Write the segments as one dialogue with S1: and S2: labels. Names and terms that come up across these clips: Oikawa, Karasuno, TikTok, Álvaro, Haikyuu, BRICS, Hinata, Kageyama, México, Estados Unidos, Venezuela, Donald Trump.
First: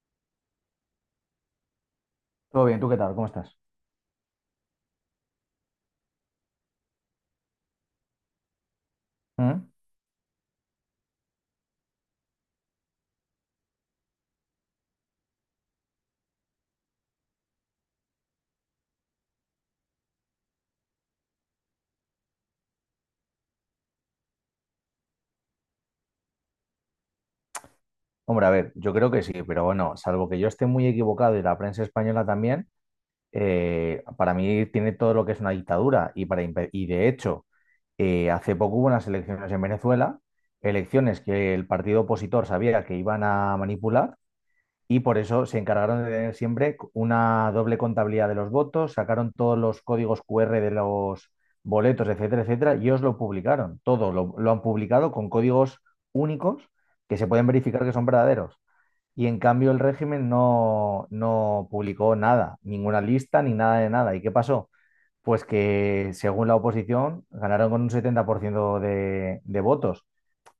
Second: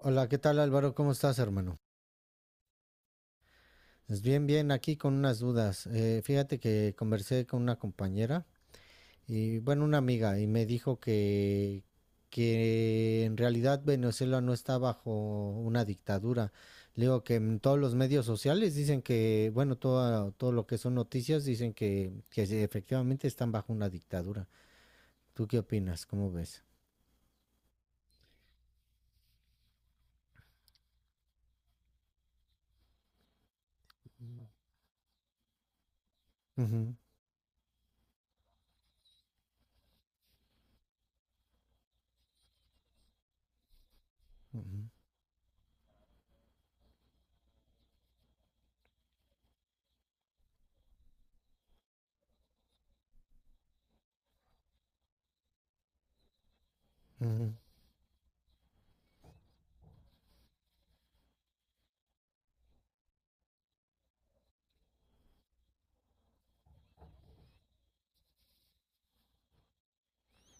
S1: Hola, ¿qué tal Álvaro? ¿Cómo estás, hermano?
S2: Todo bien, ¿tú qué tal? ¿Cómo estás?
S1: Pues bien, bien, aquí con unas dudas. Fíjate que conversé con una compañera y,
S2: ¿Mm?
S1: bueno, una amiga y me dijo que en realidad Venezuela no está bajo una dictadura. Le digo que en todos los medios sociales dicen que, bueno, todo lo que son noticias dicen que sí, efectivamente están bajo una dictadura. ¿Tú qué opinas? ¿Cómo ves?
S2: Hombre, a ver, yo creo que sí, pero bueno, salvo que yo esté muy equivocado y la prensa española también, para mí tiene todo lo que es una dictadura y, y
S1: Ujú,
S2: de hecho, hace poco hubo unas elecciones en Venezuela, elecciones que el partido opositor sabía que iban a manipular
S1: ujú,
S2: y por eso se encargaron de tener siempre una doble contabilidad de los votos, sacaron todos los códigos QR de los boletos, etcétera, etcétera, y os lo publicaron. Todo lo han publicado con códigos únicos que se pueden
S1: ujú.
S2: verificar que son verdaderos. Y en cambio el régimen no publicó nada, ninguna lista ni nada de nada. ¿Y qué pasó? Pues que según la oposición ganaron con un 70% de votos.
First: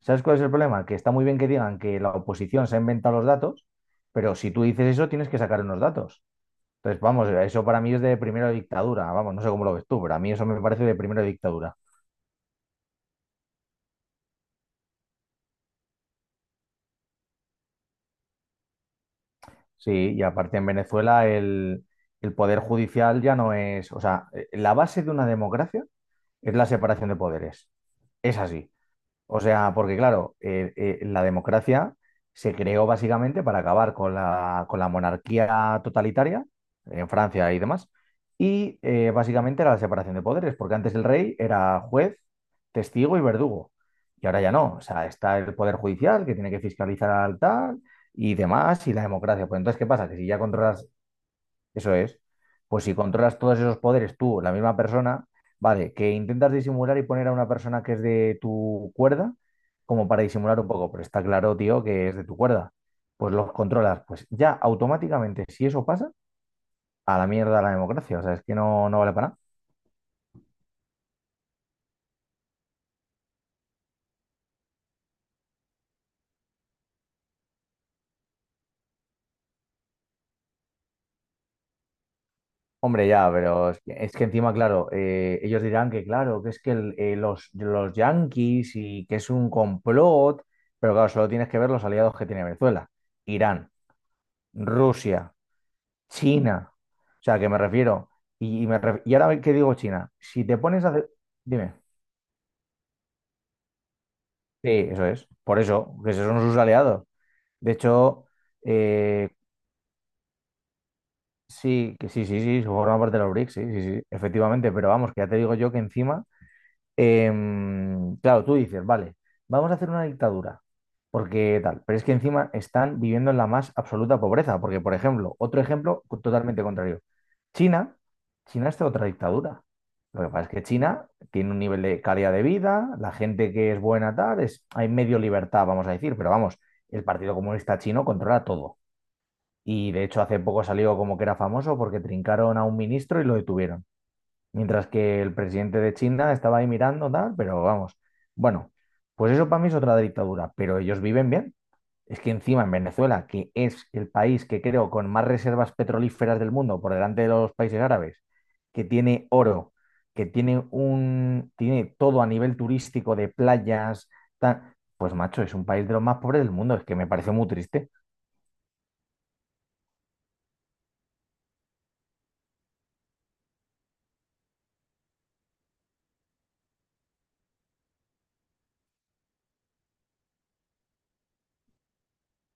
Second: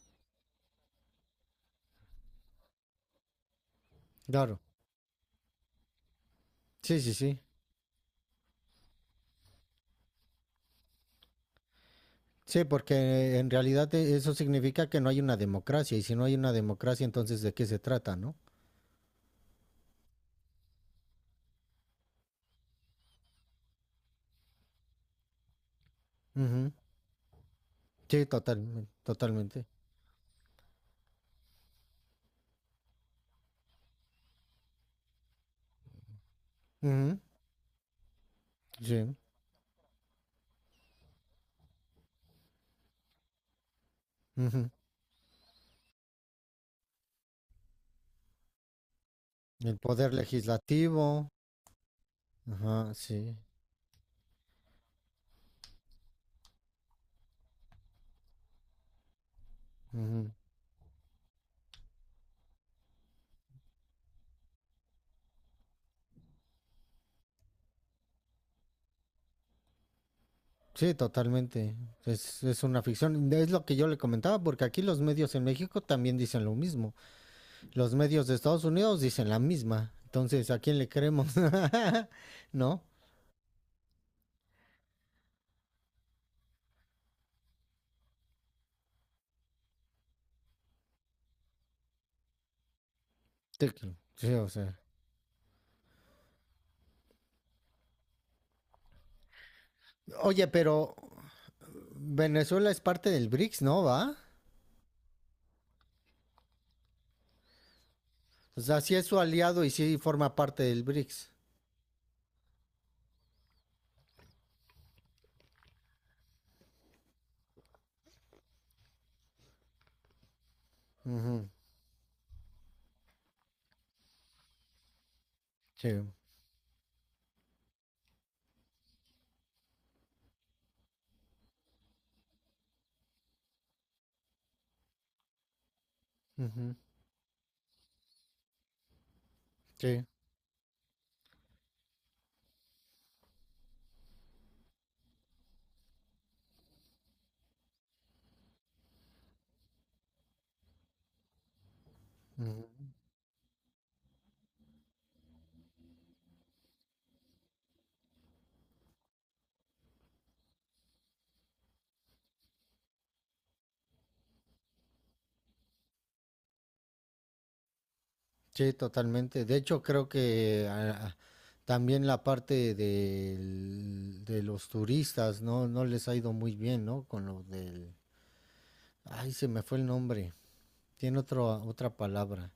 S2: ¿Sabes cuál es el problema? Que está muy bien que digan que la oposición se ha inventado los datos, pero si
S1: Claro.
S2: tú dices eso tienes que sacar unos datos. Entonces,
S1: Sí, sí,
S2: vamos,
S1: sí.
S2: eso para mí es de primera dictadura. Vamos, no sé cómo lo ves tú, pero a mí eso me parece de primera dictadura.
S1: Sí, porque en realidad eso significa que no hay una democracia, y si no hay una democracia, entonces ¿de qué se trata, no?
S2: Sí, y aparte en Venezuela el poder judicial ya no es, o sea, la base de una democracia es la
S1: Ujú.
S2: separación de poderes.
S1: Sí,
S2: Es así.
S1: totalmente,
S2: O
S1: totalmente.
S2: sea, porque claro, la democracia se creó básicamente para acabar con con la monarquía totalitaria en
S1: Ujú.
S2: Francia y demás, y
S1: Sí.
S2: básicamente era la separación de poderes, porque antes el rey era juez, testigo y verdugo, y ahora ya
S1: Ujú.
S2: no. O sea, está el poder judicial que tiene que fiscalizar al tal y demás, y la democracia. Pues
S1: El
S2: entonces, ¿qué pasa?
S1: poder
S2: Que si ya controlas
S1: legislativo.
S2: eso es. Pues
S1: Ajá,
S2: si
S1: sí.
S2: controlas todos esos poderes tú, la misma persona, vale, que intentas disimular y poner a una persona que es de tu cuerda, como para
S1: Ujú.
S2: disimular un poco, pero está claro, tío, que es de tu cuerda. Pues los controlas. Pues ya automáticamente, si eso pasa, a la mierda la democracia. O sea, es que no, no vale para nada.
S1: Sí, totalmente. Es una ficción. Es lo que yo le comentaba, porque aquí los medios en México también dicen lo mismo. Los medios de Estados Unidos dicen la misma. Entonces, ¿a quién le creemos? ¿No?
S2: Hombre, ya, pero es que encima, claro, ellos dirán que, claro, que es que los yanquis y que es un complot, pero claro, solo tienes que ver los aliados que tiene Venezuela. Irán,
S1: Te- sí, o sea.
S2: Rusia, China. O sea, que me refiero. Y, y ahora que digo China, si
S1: Oye,
S2: te pones a
S1: pero
S2: hacer... Dime.
S1: Venezuela es parte del BRICS, ¿no? ¿Va?
S2: Sí, eso es. Por eso, que esos son sus aliados. De hecho,
S1: O sea, sí es su
S2: eh,
S1: aliado y sí forma parte del BRICS.
S2: sí, que sí, se forma parte de los BRICS, sí, efectivamente. Pero vamos, que ya te digo yo que encima claro, tú dices, vale, vamos a hacer una dictadura,
S1: Ujú,
S2: porque tal, pero es que encima están viviendo en la más absoluta pobreza, porque, por ejemplo,
S1: sí,
S2: totalmente contrario, China, China está en otra dictadura. Lo que pasa es que China tiene un nivel de calidad de vida, la gente que es buena tal, es, hay medio libertad, vamos a decir, pero vamos,
S1: ujú,
S2: el Partido Comunista Chino controla todo. Y de
S1: sí,
S2: hecho hace poco salió como que era famoso porque trincaron a un ministro y lo detuvieron. Mientras que el presidente de China estaba ahí mirando, tal, pero vamos. Bueno, pues eso para mí es otra dictadura, pero ellos viven bien. Es que encima
S1: ujú,
S2: en Venezuela, que es el país que creo con más reservas petrolíferas del mundo por delante de los países árabes, que tiene oro, tiene todo a nivel turístico de playas, tal, pues macho, es un país de los más pobres del mundo. Es que me parece muy triste.
S1: sí, totalmente. De hecho, creo que ah, también la parte de los turistas, ¿no? No les ha ido muy bien, ¿no? Con lo del... Ay, se me fue el nombre. Tiene otro, otra palabra.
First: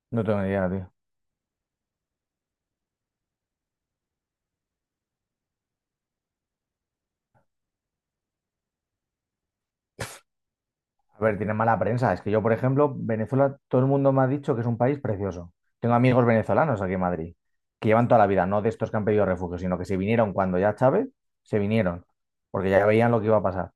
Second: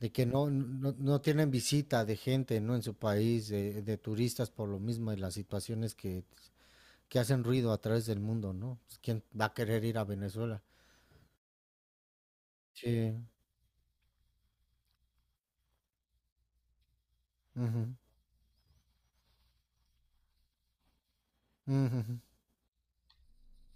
S1: De
S2: No
S1: que
S2: tengo ni idea, tío.
S1: no tienen visita de gente, ¿no? En su país, de turistas por lo mismo y las situaciones que hacen ruido a través del mundo, ¿no? Pues, ¿quién va a querer ir a Venezuela?
S2: A ver, tiene mala prensa. Es que yo, por ejemplo,
S1: Sí.
S2: Venezuela, todo el mundo me ha dicho que es un país precioso. Tengo amigos venezolanos aquí en Madrid, que
S1: Ujú,
S2: llevan toda la vida, no de estos que han pedido refugio, sino que se vinieron cuando ya Chávez, se vinieron,
S1: ujú.
S2: porque ya veían lo que iba a pasar.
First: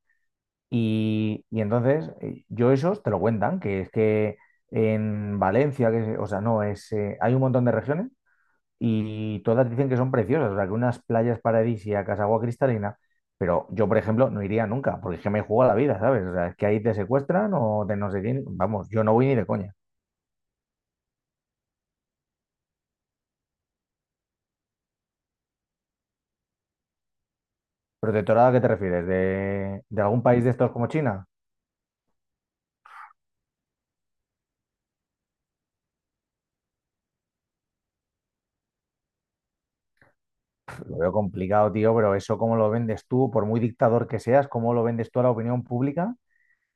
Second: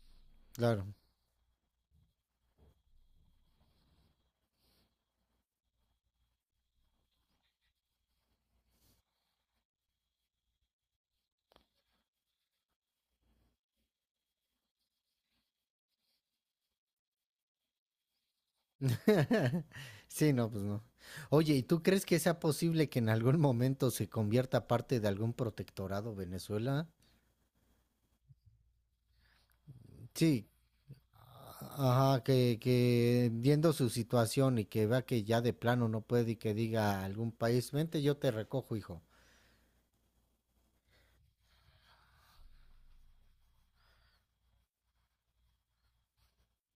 S1: Claro.
S2: Y entonces, yo esos te lo cuentan, que es que en Valencia, que, es- o sea, no, es, hay un montón de regiones y todas dicen que son preciosas, o sea, que unas playas paradisíacas, agua cristalina, pero yo, por ejemplo, no iría nunca, porque es que me juego a la vida, ¿sabes? O sea, es que ahí te secuestran o te no sé quién, vamos, yo no voy ni de coña.
S1: Sí, no, pues no. Oye, ¿y tú crees que sea posible que en algún momento se convierta parte de algún protectorado Venezuela?
S2: ¿Protectorado a qué te refieres? De algún país
S1: Sí.
S2: de estos como China?
S1: Ajá, que viendo su situación y que vea que ya de plano no puede y que diga a algún país, vente, yo te recojo, hijo.
S2: Pff, lo veo complicado, tío, pero eso cómo lo vendes tú, por muy dictador que seas, cómo lo vendes tú a la opinión pública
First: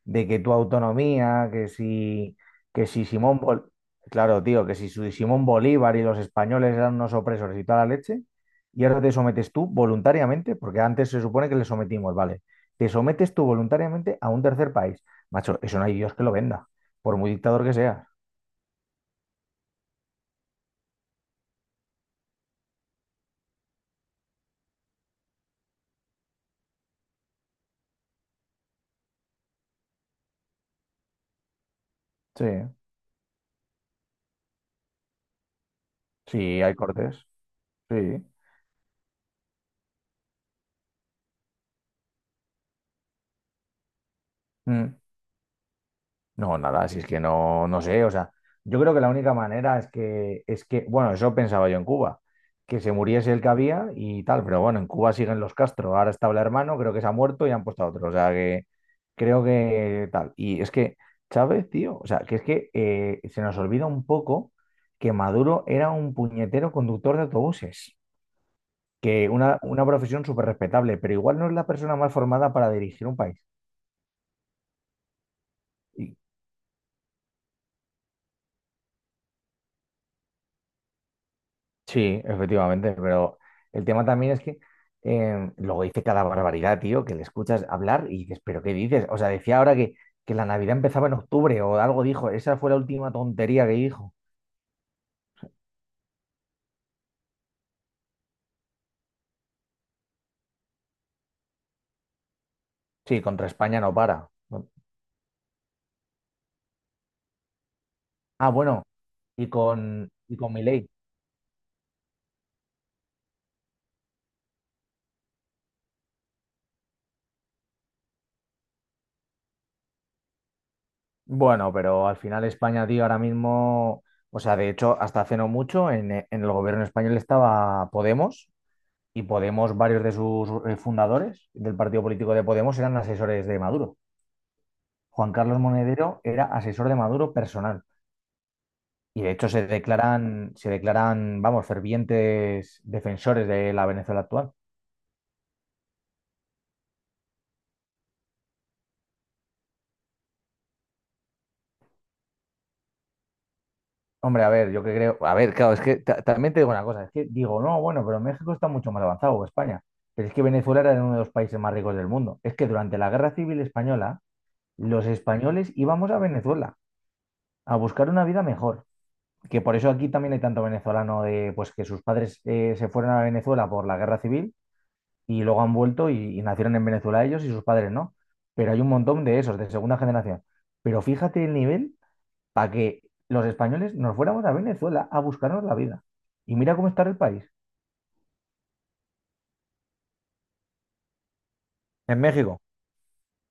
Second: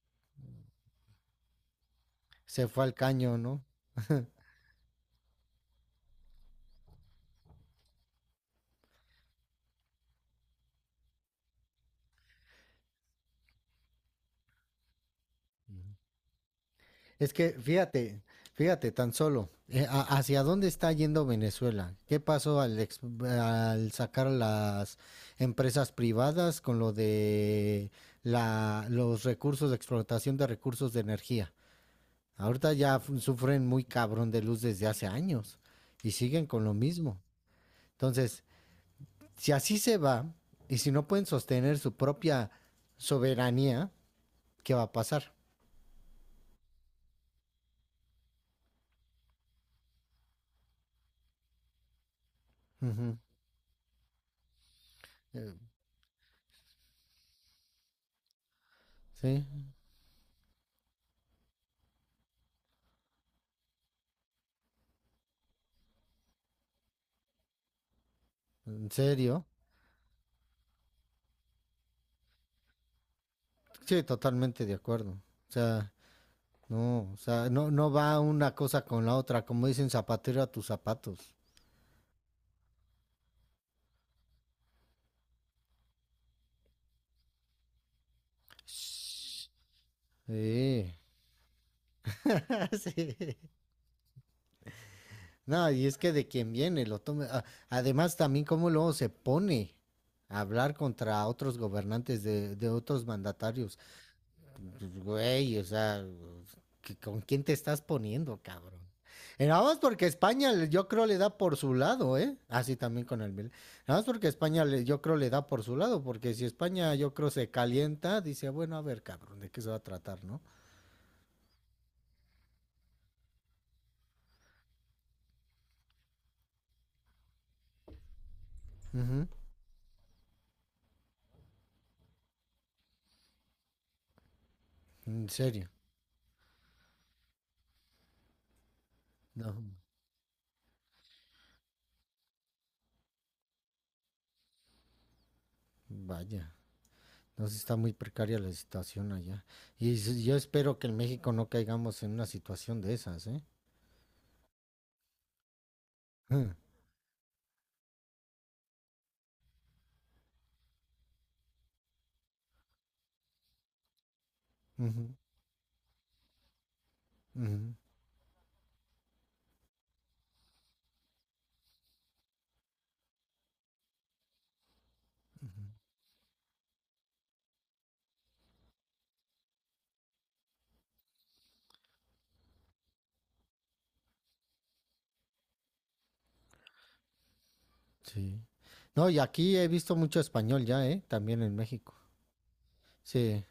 S2: de que tu autonomía, que si,
S1: Se fue
S2: que
S1: al
S2: si
S1: caño,
S2: Simón
S1: ¿no?
S2: Bol- claro, tío, que si su- Simón Bolívar y los españoles eran unos opresores y toda la leche, y ahora te sometes tú voluntariamente, porque antes se supone que le sometimos, vale, te sometes tú voluntariamente a un tercer país. Macho, eso no hay Dios que lo venda, por muy
S1: Es que
S2: dictador que sea.
S1: fíjate, fíjate tan solo, ¿hacia dónde está yendo Venezuela? ¿Qué pasó al sacar las empresas privadas con lo de la, los recursos de explotación de recursos de energía?
S2: Sí,
S1: Ahorita ya sufren muy cabrón de luz desde hace años y siguen
S2: sí,
S1: con lo
S2: hay cortes.
S1: mismo.
S2: Sí.
S1: Entonces, si así se va y si no pueden sostener su propia soberanía, ¿qué va a
S2: Mm.
S1: pasar?
S2: No, nada, si es que no, no sé, o sea, yo creo que la única manera es que, bueno, eso pensaba yo en Cuba, que se
S1: Ujú.
S2: muriese el que había y tal, pero bueno, en Cuba siguen
S1: Eh,
S2: los Castro, ahora está el hermano, creo que se ha muerto y han puesto a otro, o sea, que creo
S1: Sí,
S2: que tal. Y es que Chávez, tío, o sea, que es que se nos olvida un poco que Maduro era un puñetero conductor de autobuses,
S1: en
S2: que
S1: serio.
S2: una profesión súper respetable, pero igual no es la persona más formada para dirigir un país.
S1: Sí, totalmente de acuerdo. O sea, no, no va una cosa con la otra, como dicen zapatero a tus zapatos.
S2: Sí, efectivamente, pero el tema también es que luego dice cada barbaridad, tío, que le escuchas hablar y dices, ¿pero qué dices? O sea, decía ahora que la Navidad
S1: Sí.
S2: empezaba en octubre o algo dijo, esa fue la última
S1: Sí.
S2: tontería que dijo.
S1: No, y es que de quien viene, lo tome. Además, también cómo luego se pone a hablar contra otros gobernantes de otros
S2: Sí, contra
S1: mandatarios.
S2: España no para. Bueno,
S1: Pues, güey, o sea, ¿con quién te estás poniendo,
S2: ah,
S1: cabrón?
S2: bueno,
S1: Y nada más porque
S2: y
S1: España,
S2: con Milei.
S1: yo creo, le da por su lado, ¿eh? Así también con el Milan. Nada más porque España, yo creo, le da por su lado, porque si España, yo creo, se calienta, dice, bueno, a ver, cabrón, ¿de qué se va a tratar, no?
S2: Bueno, pero al final España, tío, ahora mismo, o sea, de hecho, hasta hace no mucho en el gobierno español estaba Podemos
S1: Uh
S2: y
S1: -huh.
S2: Podemos, varios de sus fundadores del partido político de Podemos eran asesores de Maduro.
S1: En
S2: Juan Carlos
S1: serio,
S2: Monedero era asesor de Maduro personal. Y de hecho
S1: no,
S2: se declaran, vamos, fervientes defensores de la Venezuela actual.
S1: vaya. Entonces está muy precaria la situación allá. Y yo espero que en México no caigamos en una situación de esas, ¿eh?
S2: Hombre, a ver, yo que creo, a ver, claro, es que
S1: Uh
S2: también
S1: -huh.
S2: te digo una cosa, es que digo, no, bueno, pero México está mucho más avanzado que España, pero es que Venezuela era uno de los países más ricos del mundo. Es que durante la Guerra Civil Española, los españoles íbamos a Venezuela
S1: Uh -huh.
S2: a buscar una vida mejor, que por eso aquí también hay tanto venezolano de, pues que sus padres se fueron a Venezuela por la Guerra Civil y luego han vuelto y nacieron en Venezuela ellos y sus padres no. Pero hay un montón de esos, de segunda generación. Pero fíjate el nivel para que los españoles nos fuéramos a Venezuela a buscarnos la vida. Y mira cómo está el país.
S1: Sí. No, y aquí he visto mucho español ya, ¿eh? También en México.
S2: En México.
S1: Sí,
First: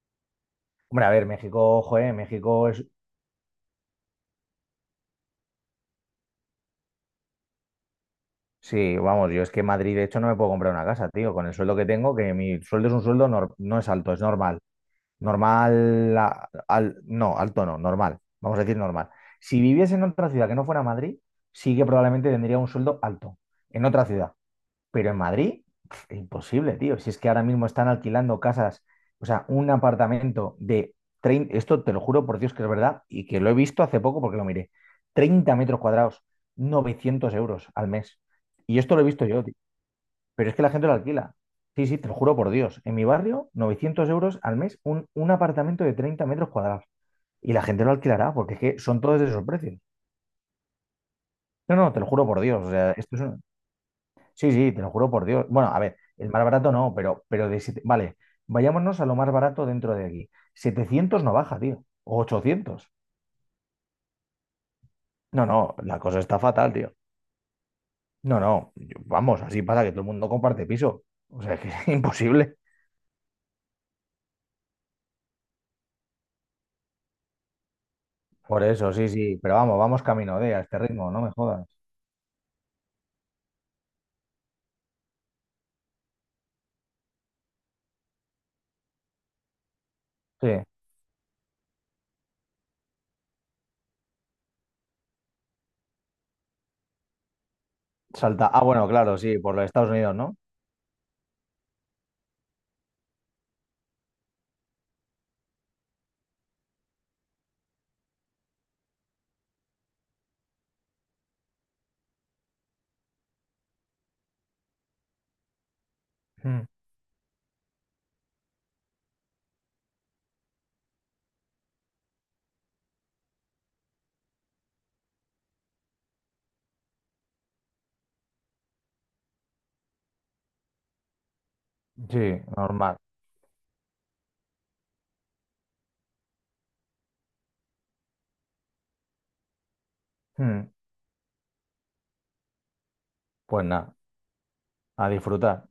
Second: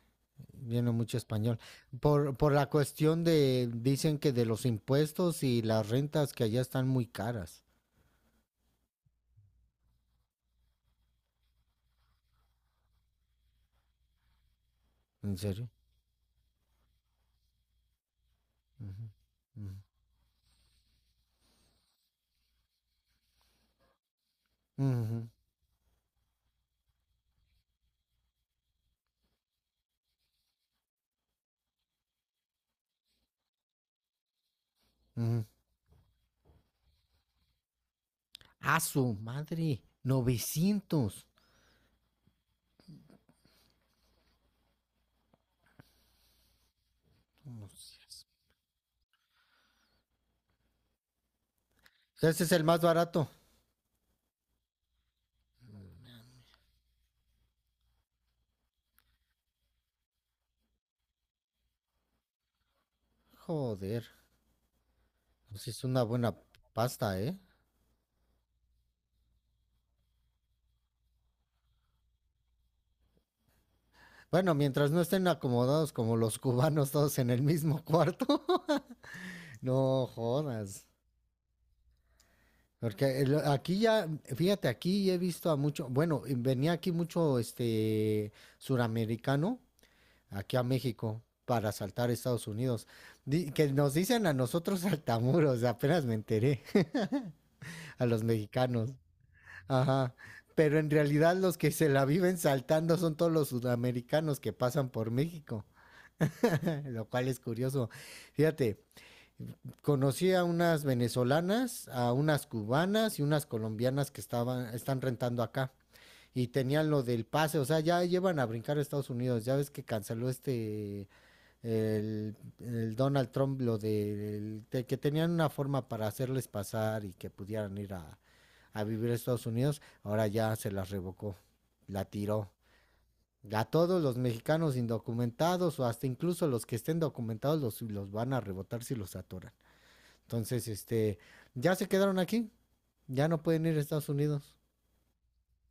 S1: viene
S2: Hombre, a
S1: mucho
S2: ver,
S1: español.
S2: México, joder,
S1: Por la
S2: México es...
S1: cuestión de, dicen que de los impuestos y las rentas que allá están muy caras.
S2: Sí, vamos, yo es que en Madrid, de hecho, no me puedo comprar una casa, tío, con el sueldo que tengo, que mi sueldo es un sueldo, no es alto, es normal.
S1: ¿En serio?
S2: Normal, a- al, no, alto no, normal. Vamos a decir
S1: Ujú,
S2: normal. Si viviese en otra ciudad que no fuera Madrid, sí que probablemente tendría un sueldo alto en otra ciudad.
S1: ujú,
S2: Pero en
S1: ujú.
S2: Madrid, pf, imposible, tío. Si es que ahora mismo están alquilando casas, o sea, un apartamento de treinta, esto te lo juro por Dios que es verdad y que lo he visto hace poco porque lo miré. 30 metros cuadrados, 900 euros al mes.
S1: A
S2: Y esto lo he
S1: su
S2: visto yo, tío.
S1: madre,
S2: Pero es que la gente lo
S1: 900.
S2: alquila. Sí, sí, te lo juro por Dios. En mi barrio, 900 euros al mes, un apartamento de 30 metros cuadrados. Y la gente lo
S1: Vamos.
S2: alquilará, porque es que son todos de esos precios. No, no, te lo juro por
S1: Ese es el
S2: Dios, o
S1: más
S2: sea, esto es
S1: barato.
S2: un- Sí, sí, te lo juro por Dios. Bueno, a ver, el más barato no, pero de siete- Vale, vayámonos a lo más barato dentro de aquí. 700 no baja, tío. O 800.
S1: Joder,
S2: No, no,
S1: pues sí, es
S2: la
S1: una
S2: cosa
S1: buena
S2: está fatal, tío.
S1: pasta, ¿eh?
S2: No, no, yo- vamos, así pasa que todo el mundo comparte piso. O sea, que es imposible.
S1: Bueno, mientras no estén acomodados como los cubanos todos en el mismo cuarto.
S2: Por eso, sí, sí. Pero vamos, vamos
S1: No
S2: camino de a este
S1: jodas.
S2: ritmo, no me jodas.
S1: Porque aquí ya, fíjate, aquí he visto a mucho, bueno, y venía aquí mucho este suramericano
S2: Sí.
S1: aquí a México para saltar a Estados Unidos. Que nos dicen a nosotros saltamuros, apenas me enteré, a los
S2: Salta. Ah, bueno,
S1: mexicanos.
S2: claro, sí, por los Estados
S1: Ajá.
S2: Unidos, ¿no?
S1: Pero en realidad los que se la viven saltando son todos los sudamericanos que pasan por México, lo cual es curioso. Fíjate, conocí a unas venezolanas, a unas cubanas y unas colombianas que están rentando acá. Y
S2: Mm.
S1: tenían lo del pase, o sea, ya llevan a brincar a Estados Unidos. Ya ves que canceló este, el Donald Trump, lo que tenían una forma para hacerles pasar y que pudieran ir a vivir a Estados Unidos. Ahora ya se las revocó, la
S2: Sí,
S1: tiró.
S2: normal.
S1: A todos los mexicanos indocumentados o hasta incluso los que estén documentados los van a rebotar si los atoran. Entonces,
S2: Mm.
S1: este, ya se quedaron aquí. Ya no
S2: Pues
S1: pueden ir a
S2: nada,
S1: Estados Unidos.
S2: a disfrutar.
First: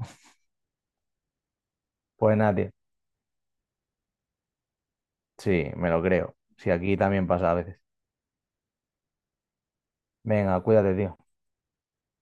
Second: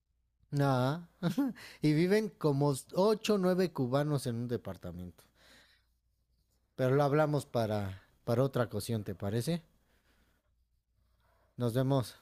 S1: Nada. Y viven
S2: Pues nada, tío.
S1: como 8, o nueve cubanos en un departamento.
S2: Sí, me lo creo. Sí,
S1: Pero
S2: aquí
S1: lo
S2: también
S1: hablamos
S2: pasa a veces.
S1: para otra ocasión, ¿te parece?
S2: Venga, cuídate, tío.
S1: Nos vemos.